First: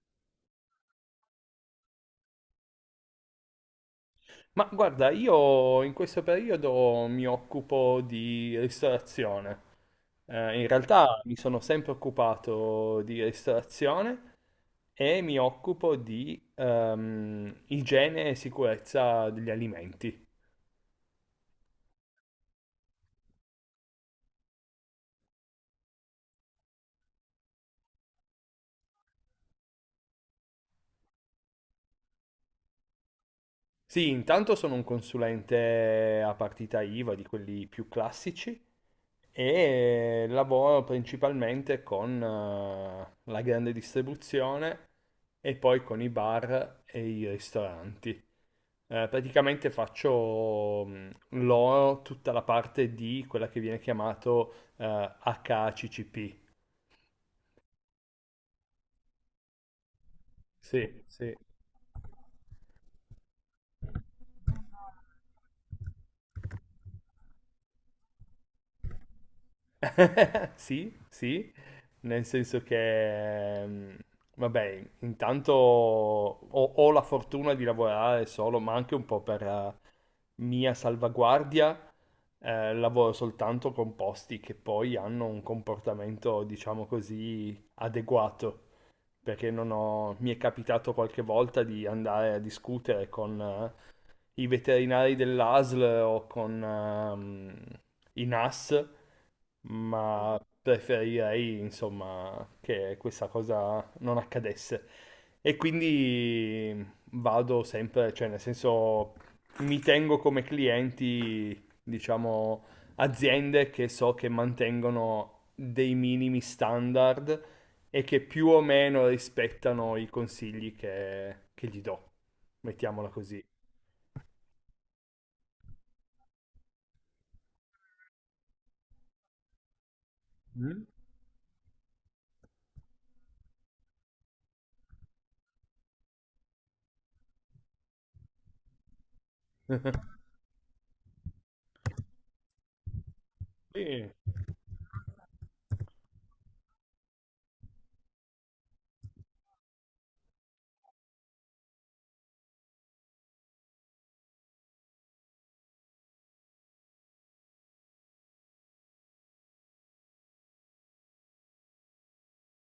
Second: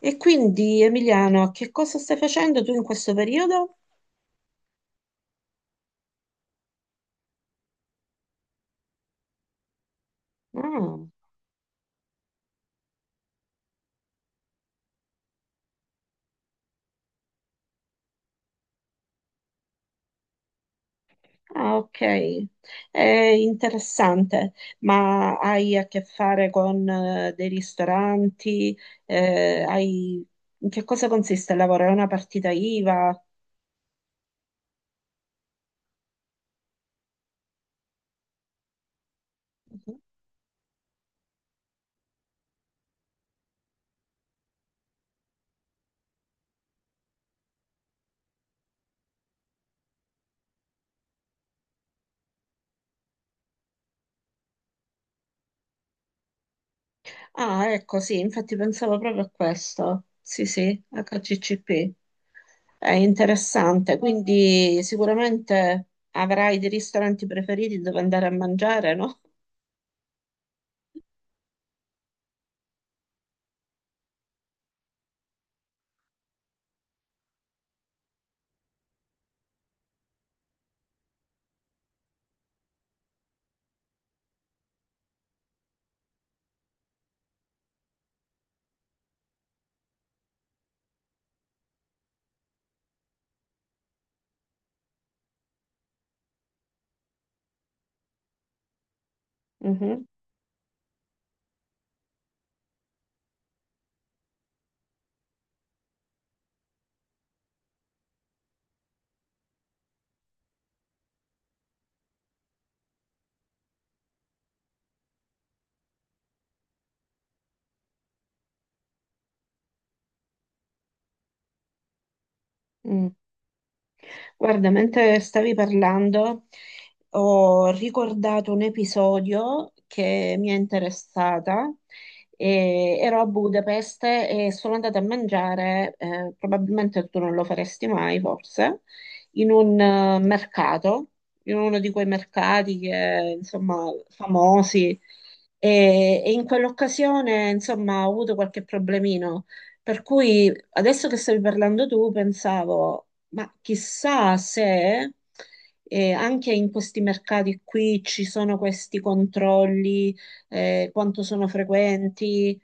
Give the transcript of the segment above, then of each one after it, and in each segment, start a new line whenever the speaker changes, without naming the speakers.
E quindi, Emiliano, che cosa stai facendo tu in questo periodo?
Ma guarda, io in questo periodo mi occupo di ristorazione. In
Ah,
realtà mi sono sempre occupato di ristorazione e mi occupo di igiene e sicurezza degli alimenti.
ah, ok, è interessante, ma hai a che fare con dei ristoranti? Eh, hai... In che cosa consiste il lavoro? È una partita IVA?
Sì, intanto sono un consulente a partita IVA di quelli più classici
Mhm.
e lavoro principalmente con la grande distribuzione e poi con i bar e i ristoranti. Praticamente faccio loro tutta la parte di quella che viene chiamato HACCP.
Ah, ecco, sì, infatti pensavo proprio a questo. Sì, sì,
Sì, sì.
HCCP. È interessante, quindi sicuramente avrai dei ristoranti preferiti dove andare a mangiare, no?
Sì, sì, nel senso che, vabbè, intanto ho la fortuna di lavorare solo, ma anche un po' per mia salvaguardia, lavoro soltanto con posti che poi hanno un comportamento, diciamo così, adeguato. Perché non ho- mi è capitato qualche volta di andare a discutere con i veterinari dell'ASL o con i NAS,
Mhm.
ma preferirei, insomma, che questa cosa non accadesse. E quindi vado sempre, cioè nel senso mi tengo come clienti, diciamo, aziende che so che mantengono dei minimi standard e che più o meno rispettano i consigli che gli do, mettiamola
Mm.
così.
Guarda, mentre stavi parlando, ho ricordato un episodio che mi è
Mm?
interessata. E ero a Budapest e sono andata a mangiare, probabilmente tu non lo faresti mai, forse, in un mercato, in uno di quei mercati che, insomma,
Sì.
famosi. E in quell'occasione, insomma, ho avuto qualche problemino. Per cui adesso che stavi parlando tu, pensavo. Ma chissà se anche in questi mercati qui ci sono questi controlli, quanto sono frequenti,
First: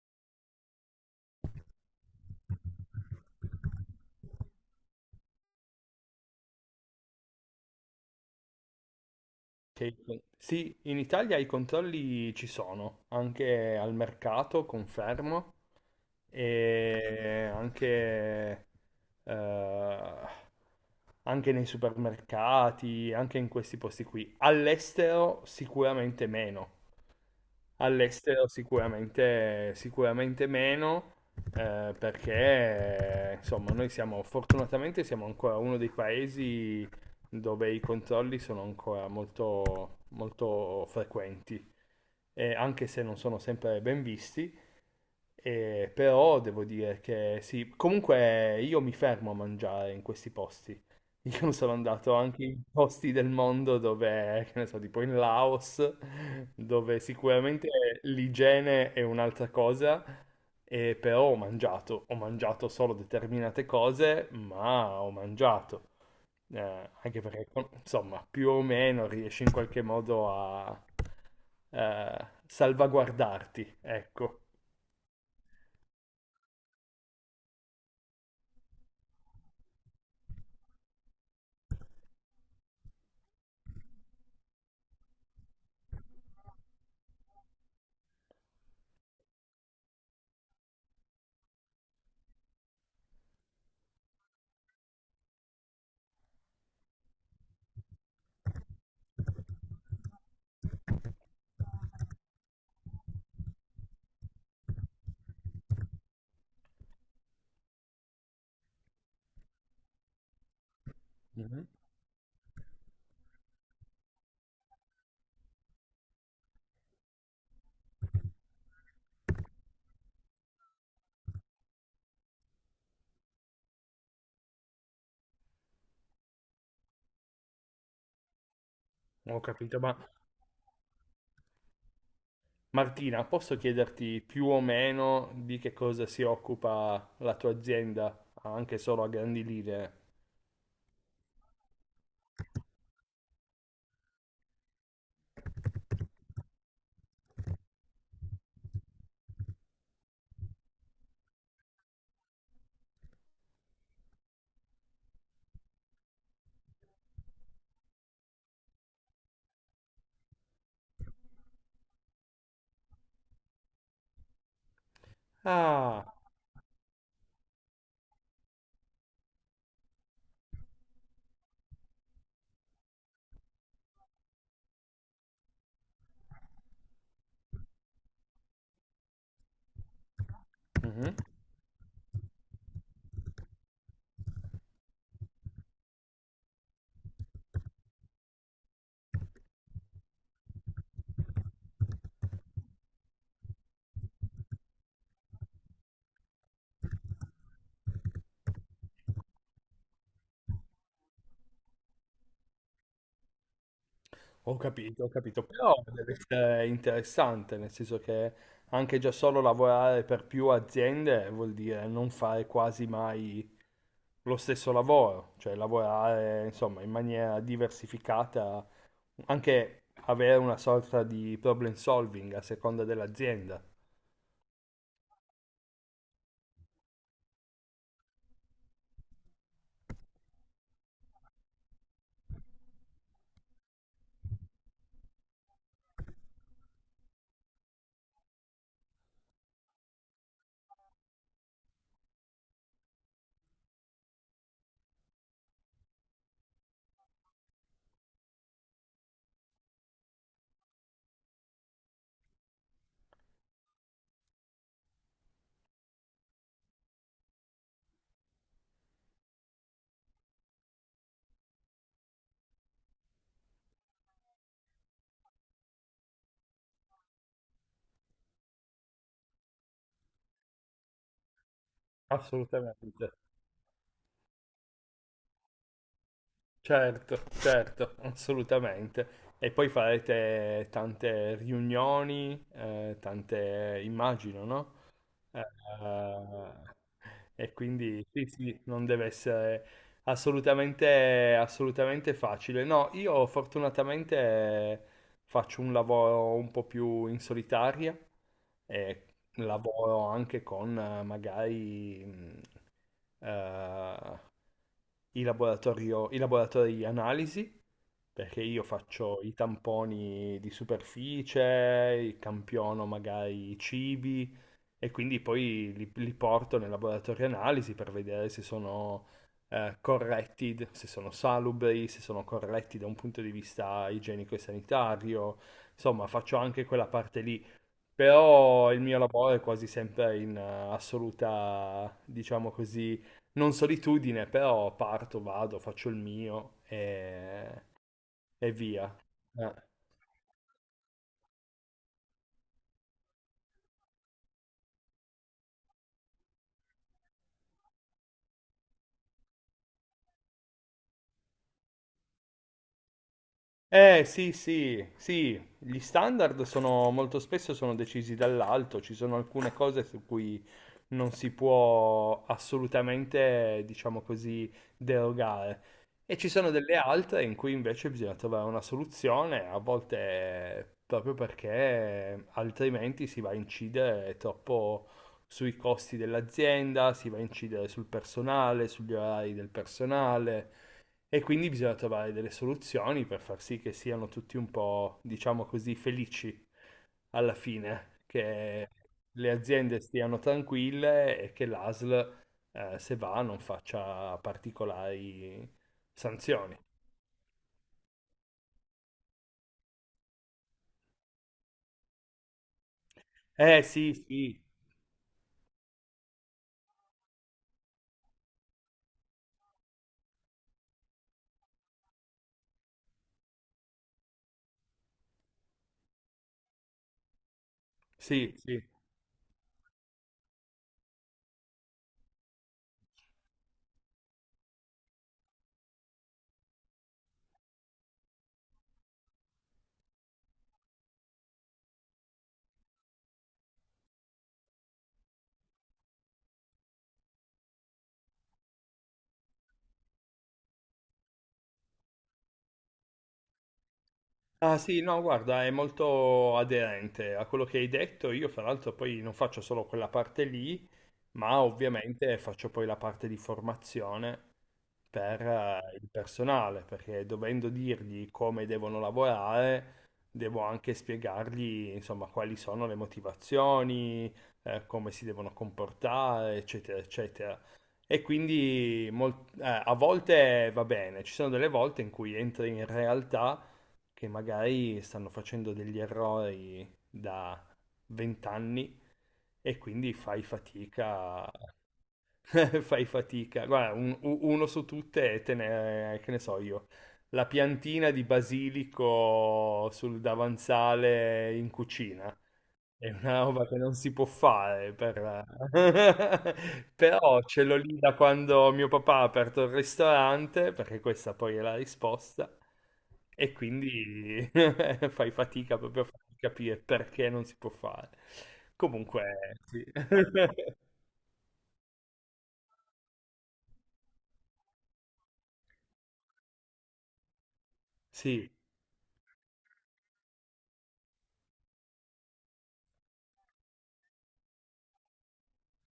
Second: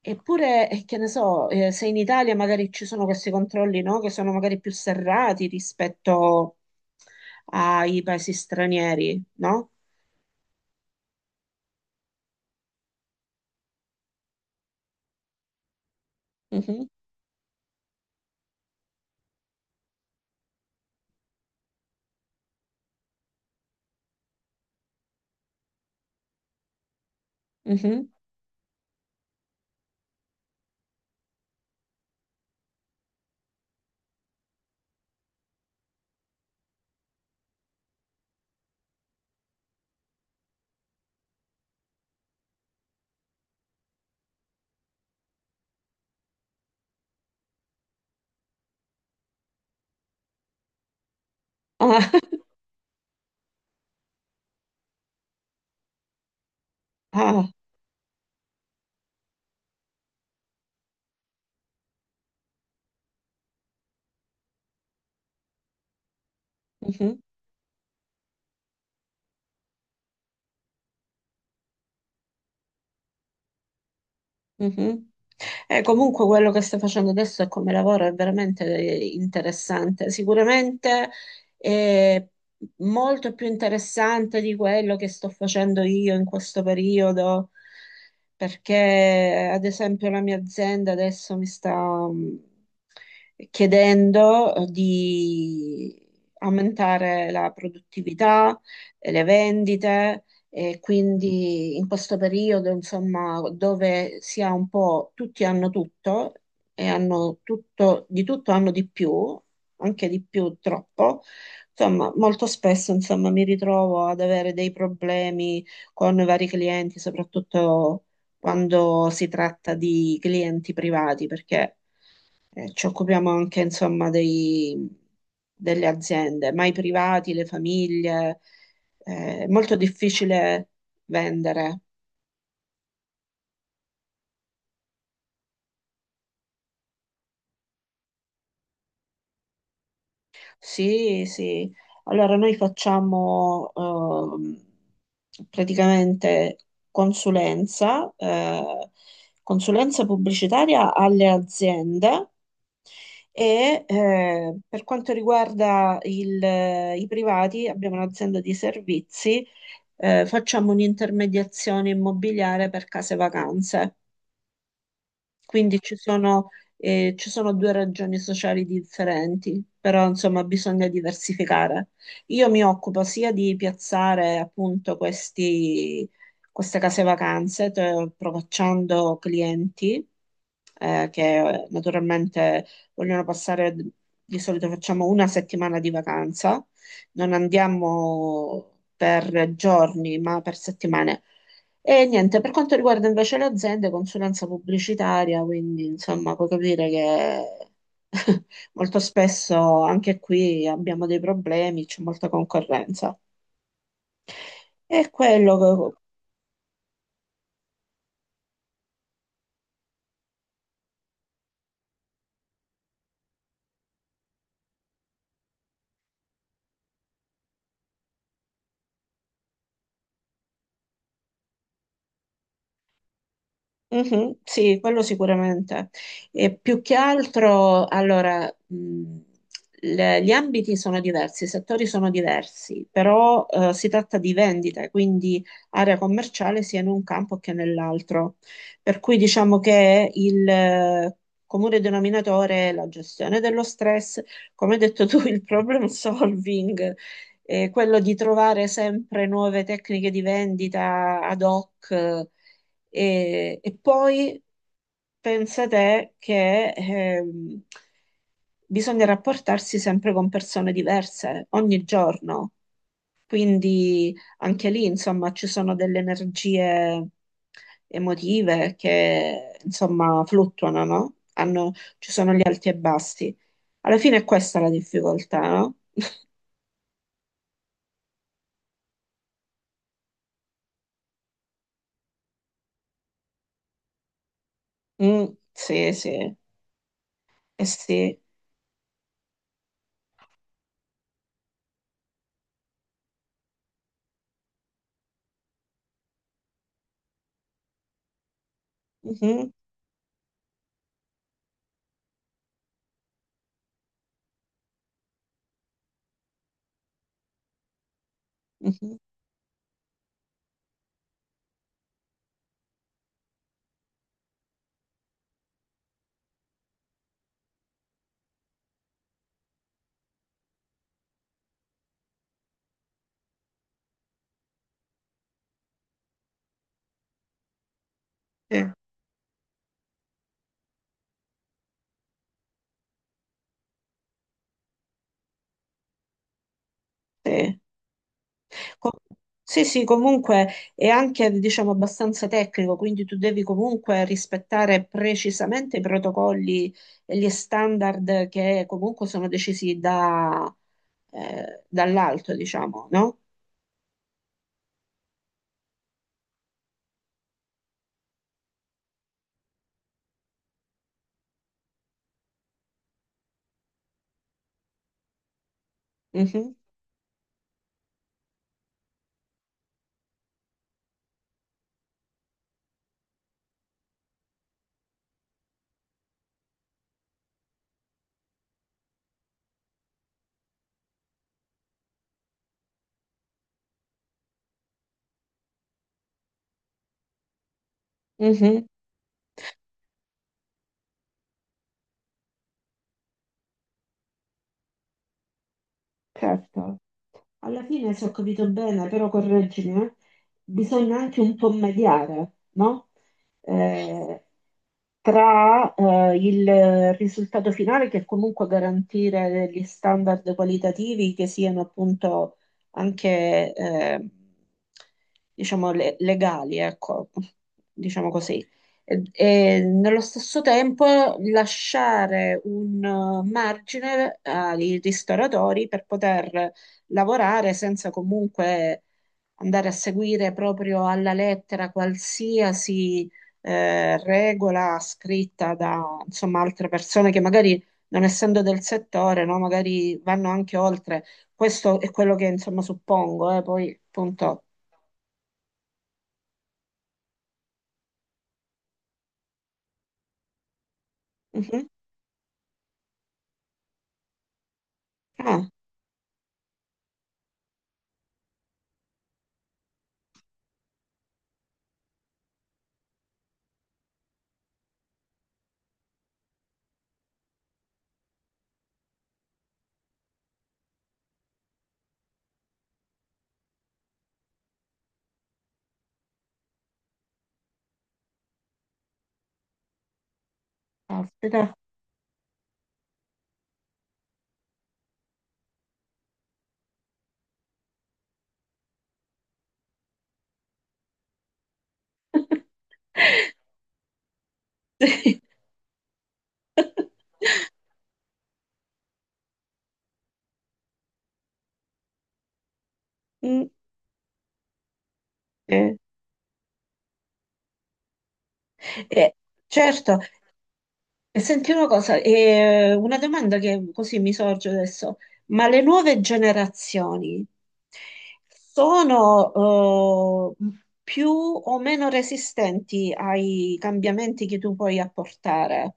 eppure, che ne so, se in Italia magari ci sono questi controlli, no, che sono magari più serrati rispetto ai paesi stranieri, no?
Sì, in Italia i controlli ci sono, anche al mercato, confermo,
Mhm,
e anche, eh, anche nei supermercati, anche in questi posti qui. All'estero sicuramente meno.
mhm.
All'estero sicuramente, sicuramente meno, perché insomma noi siamo fortunatamente siamo ancora uno dei paesi dove i controlli sono ancora molto, molto frequenti, e anche se non sono sempre ben visti, e però devo dire che sì, comunque io mi fermo a mangiare in questi posti. Io sono
Ah,
andato anche in posti del mondo dove, che ne so, tipo in Laos, dove
ah,
sicuramente l'igiene è un'altra cosa, e però ho mangiato solo determinate cose, ma ho mangiato. Eh,
mhm.
Anche perché, insomma, più o meno riesci in qualche modo a salvaguardarti, ecco.
Mhm. Comunque quello che stai facendo adesso e come lavoro è veramente interessante, sicuramente è molto più interessante di quello che sto facendo io in questo periodo, perché ad esempio la mia azienda adesso mi sta mm, chiedendo di aumentare la produttività, e le vendite. E quindi in questo periodo, insomma, dove si ha un po', tutti hanno tutto e hanno tutto, di tutto hanno di più, anche di più troppo.
Mhm.
Insomma, molto spesso, insomma, mi ritrovo ad avere dei problemi con vari clienti, soprattutto quando si tratta di clienti privati, perché ci occupiamo anche, insomma, delle aziende, ma i privati, le famiglie.
Ho
È molto
capito, ma
difficile vendere.
Martina, posso chiederti più o meno di che cosa si occupa la tua azienda, anche solo a grandi linee?
Sì, sì. Allora, noi facciamo praticamente consulenza, consulenza pubblicitaria alle aziende e per quanto riguarda i privati, abbiamo un'azienda di servizi facciamo un'intermediazione immobiliare per case vacanze. Quindi ci
Ah,
sono, ci sono due ragioni sociali differenti, però insomma bisogna diversificare. Io mi occupo sia di piazzare appunto questi, queste case vacanze, provocando clienti
mhm.
che naturalmente vogliono passare, di solito facciamo una settimana di vacanza, non andiamo per giorni ma per settimane. E niente, per quanto riguarda invece le aziende, consulenza pubblicitaria, quindi insomma puoi capire che molto spesso anche qui abbiamo dei problemi, c'è molta concorrenza. E
Ho capito,
quello,
però deve essere interessante, nel senso che anche già solo lavorare per più aziende vuol dire non fare quasi mai lo stesso lavoro, cioè lavorare, insomma, in maniera diversificata, anche avere una sorta di problem solving a seconda dell'azienda.
Mhm, sì, quello sicuramente. E più che altro, allora, gli ambiti sono diversi, i settori sono diversi, però si tratta di vendite, quindi area commerciale sia in un campo che nell'altro. Per cui diciamo che il comune denominatore è la gestione dello stress, come hai detto tu, il problem solving, quello di trovare sempre nuove tecniche di vendita ad hoc. E poi pensa te che bisogna rapportarsi sempre con persone diverse ogni giorno, quindi anche lì, insomma, ci sono delle energie emotive che, insomma, fluttuano, no? Ci sono gli alti e
Assolutamente,
bassi. Alla fine è questa la difficoltà, no?
certo, certo, assolutamente. E poi farete tante riunioni, tante, immagino, no?
Mm,
Eh,
sì, sì,
e
eh
quindi
sì.
sì, sì, non deve essere assolutamente, assolutamente facile. No, io fortunatamente faccio un lavoro un po' più in solitaria e
Mhm,
lavoro anche con magari eh, i laboratori di analisi, perché io
mhm,
faccio i tamponi di superficie, campiono magari i cibi, e quindi poi li porto nel laboratorio analisi per vedere se sono corretti, se sono salubri, se sono corretti da un punto di vista igienico e sanitario. Insomma, faccio anche quella parte lì,
sì,
però il mio lavoro è quasi sempre in assoluta, diciamo così, non solitudine, però parto, vado, faccio il mio
sì.
e
Co-
via. Eh.
Sì, sì, comunque è anche, diciamo, abbastanza tecnico, quindi tu devi comunque rispettare precisamente i protocolli e gli standard che comunque sono decisi da, dall'alto, diciamo, no?
Eh sì, sì, sì, gli standard sono molto spesso sono decisi dall'alto, ci sono alcune cose su cui non si può assolutamente, diciamo così, derogare. E ci sono
Mhm,
delle altre in cui invece bisogna trovare una soluzione, a volte proprio perché altrimenti si va a incidere troppo sui costi dell'azienda, si va a incidere sul personale, sugli orari del personale. E quindi bisogna trovare delle soluzioni per far sì che siano tutti un po', diciamo così, felici alla fine,
mhm,
che le aziende stiano tranquille e che l'ASL, se va, non faccia particolari sanzioni.
certo. Alla fine, se ho capito bene, però correggimi, bisogna anche un po' mediare, no?
Eh sì,
Eh,
sì,
tra il risultato finale, che è comunque garantire degli standard qualitativi che siano appunto anche, diciamo, legali, ecco, diciamo
sì,
così.
sì.
E nello stesso tempo lasciare un margine ai ristoratori per poter lavorare senza comunque andare a seguire proprio alla lettera qualsiasi regola scritta da insomma, altre persone che magari non essendo del settore, no, magari vanno anche oltre. Questo è quello che insomma suppongo, poi appunto.
Ah sì, no, guarda, è molto aderente a quello che hai detto. Io, fra l'altro, poi non faccio solo quella parte lì, ma
Mhm.
ovviamente faccio poi la parte di formazione per
Ah,
il personale, perché dovendo dirgli come devono lavorare, devo anche spiegargli, insomma, quali sono le motivazioni, come si devono comportare, eccetera, eccetera. E quindi a volte va bene, ci sono delle volte in cui entri in realtà che magari stanno facendo degli errori da 20 anni e quindi fai fatica
caspita.
fai fatica. Guarda, uno su tutte è tenere, che ne so io, la piantina di basilico sul davanzale in cucina. È una roba che non si può fare,
Sì.
per... però ce l'ho lì da quando mio papà ha aperto il ristorante, perché questa poi è la risposta, e
Mm,
quindi fai fatica
eh,
proprio a farti capire perché non si può fare. Comunque,
eh,
sì.
certo, e senti una cosa, e una domanda che così mi sorge adesso, ma le nuove generazioni
Sì,
sono più o meno resistenti ai cambiamenti che tu puoi apportare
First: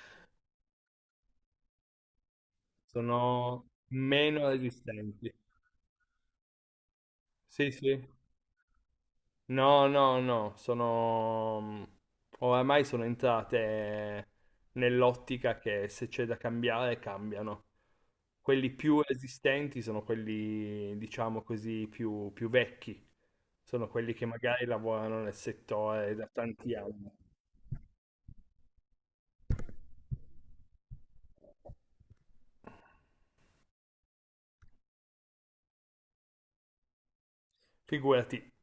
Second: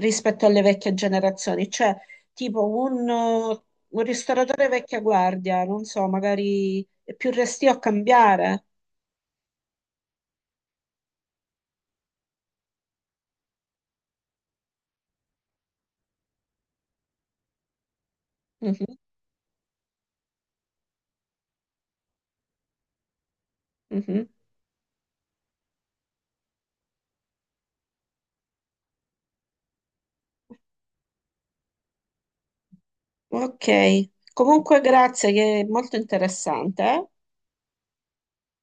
rispetto alle vecchie generazioni? Cioè, tipo
sono
un
meno
ristoratore vecchia
resistenti.
guardia, non so, magari è più restio
Sì,
a
sì.
cambiare.
No, no, no, oramai sono entrate nell'ottica che se c'è da cambiare, cambiano. Quelli più resistenti sono quelli, diciamo così, più vecchi. Sono
Mhm,
quelli che
mhm.
magari lavorano nel settore da tanti anni.
Ok, comunque grazie, che è molto interessante. Eh.
Figurati,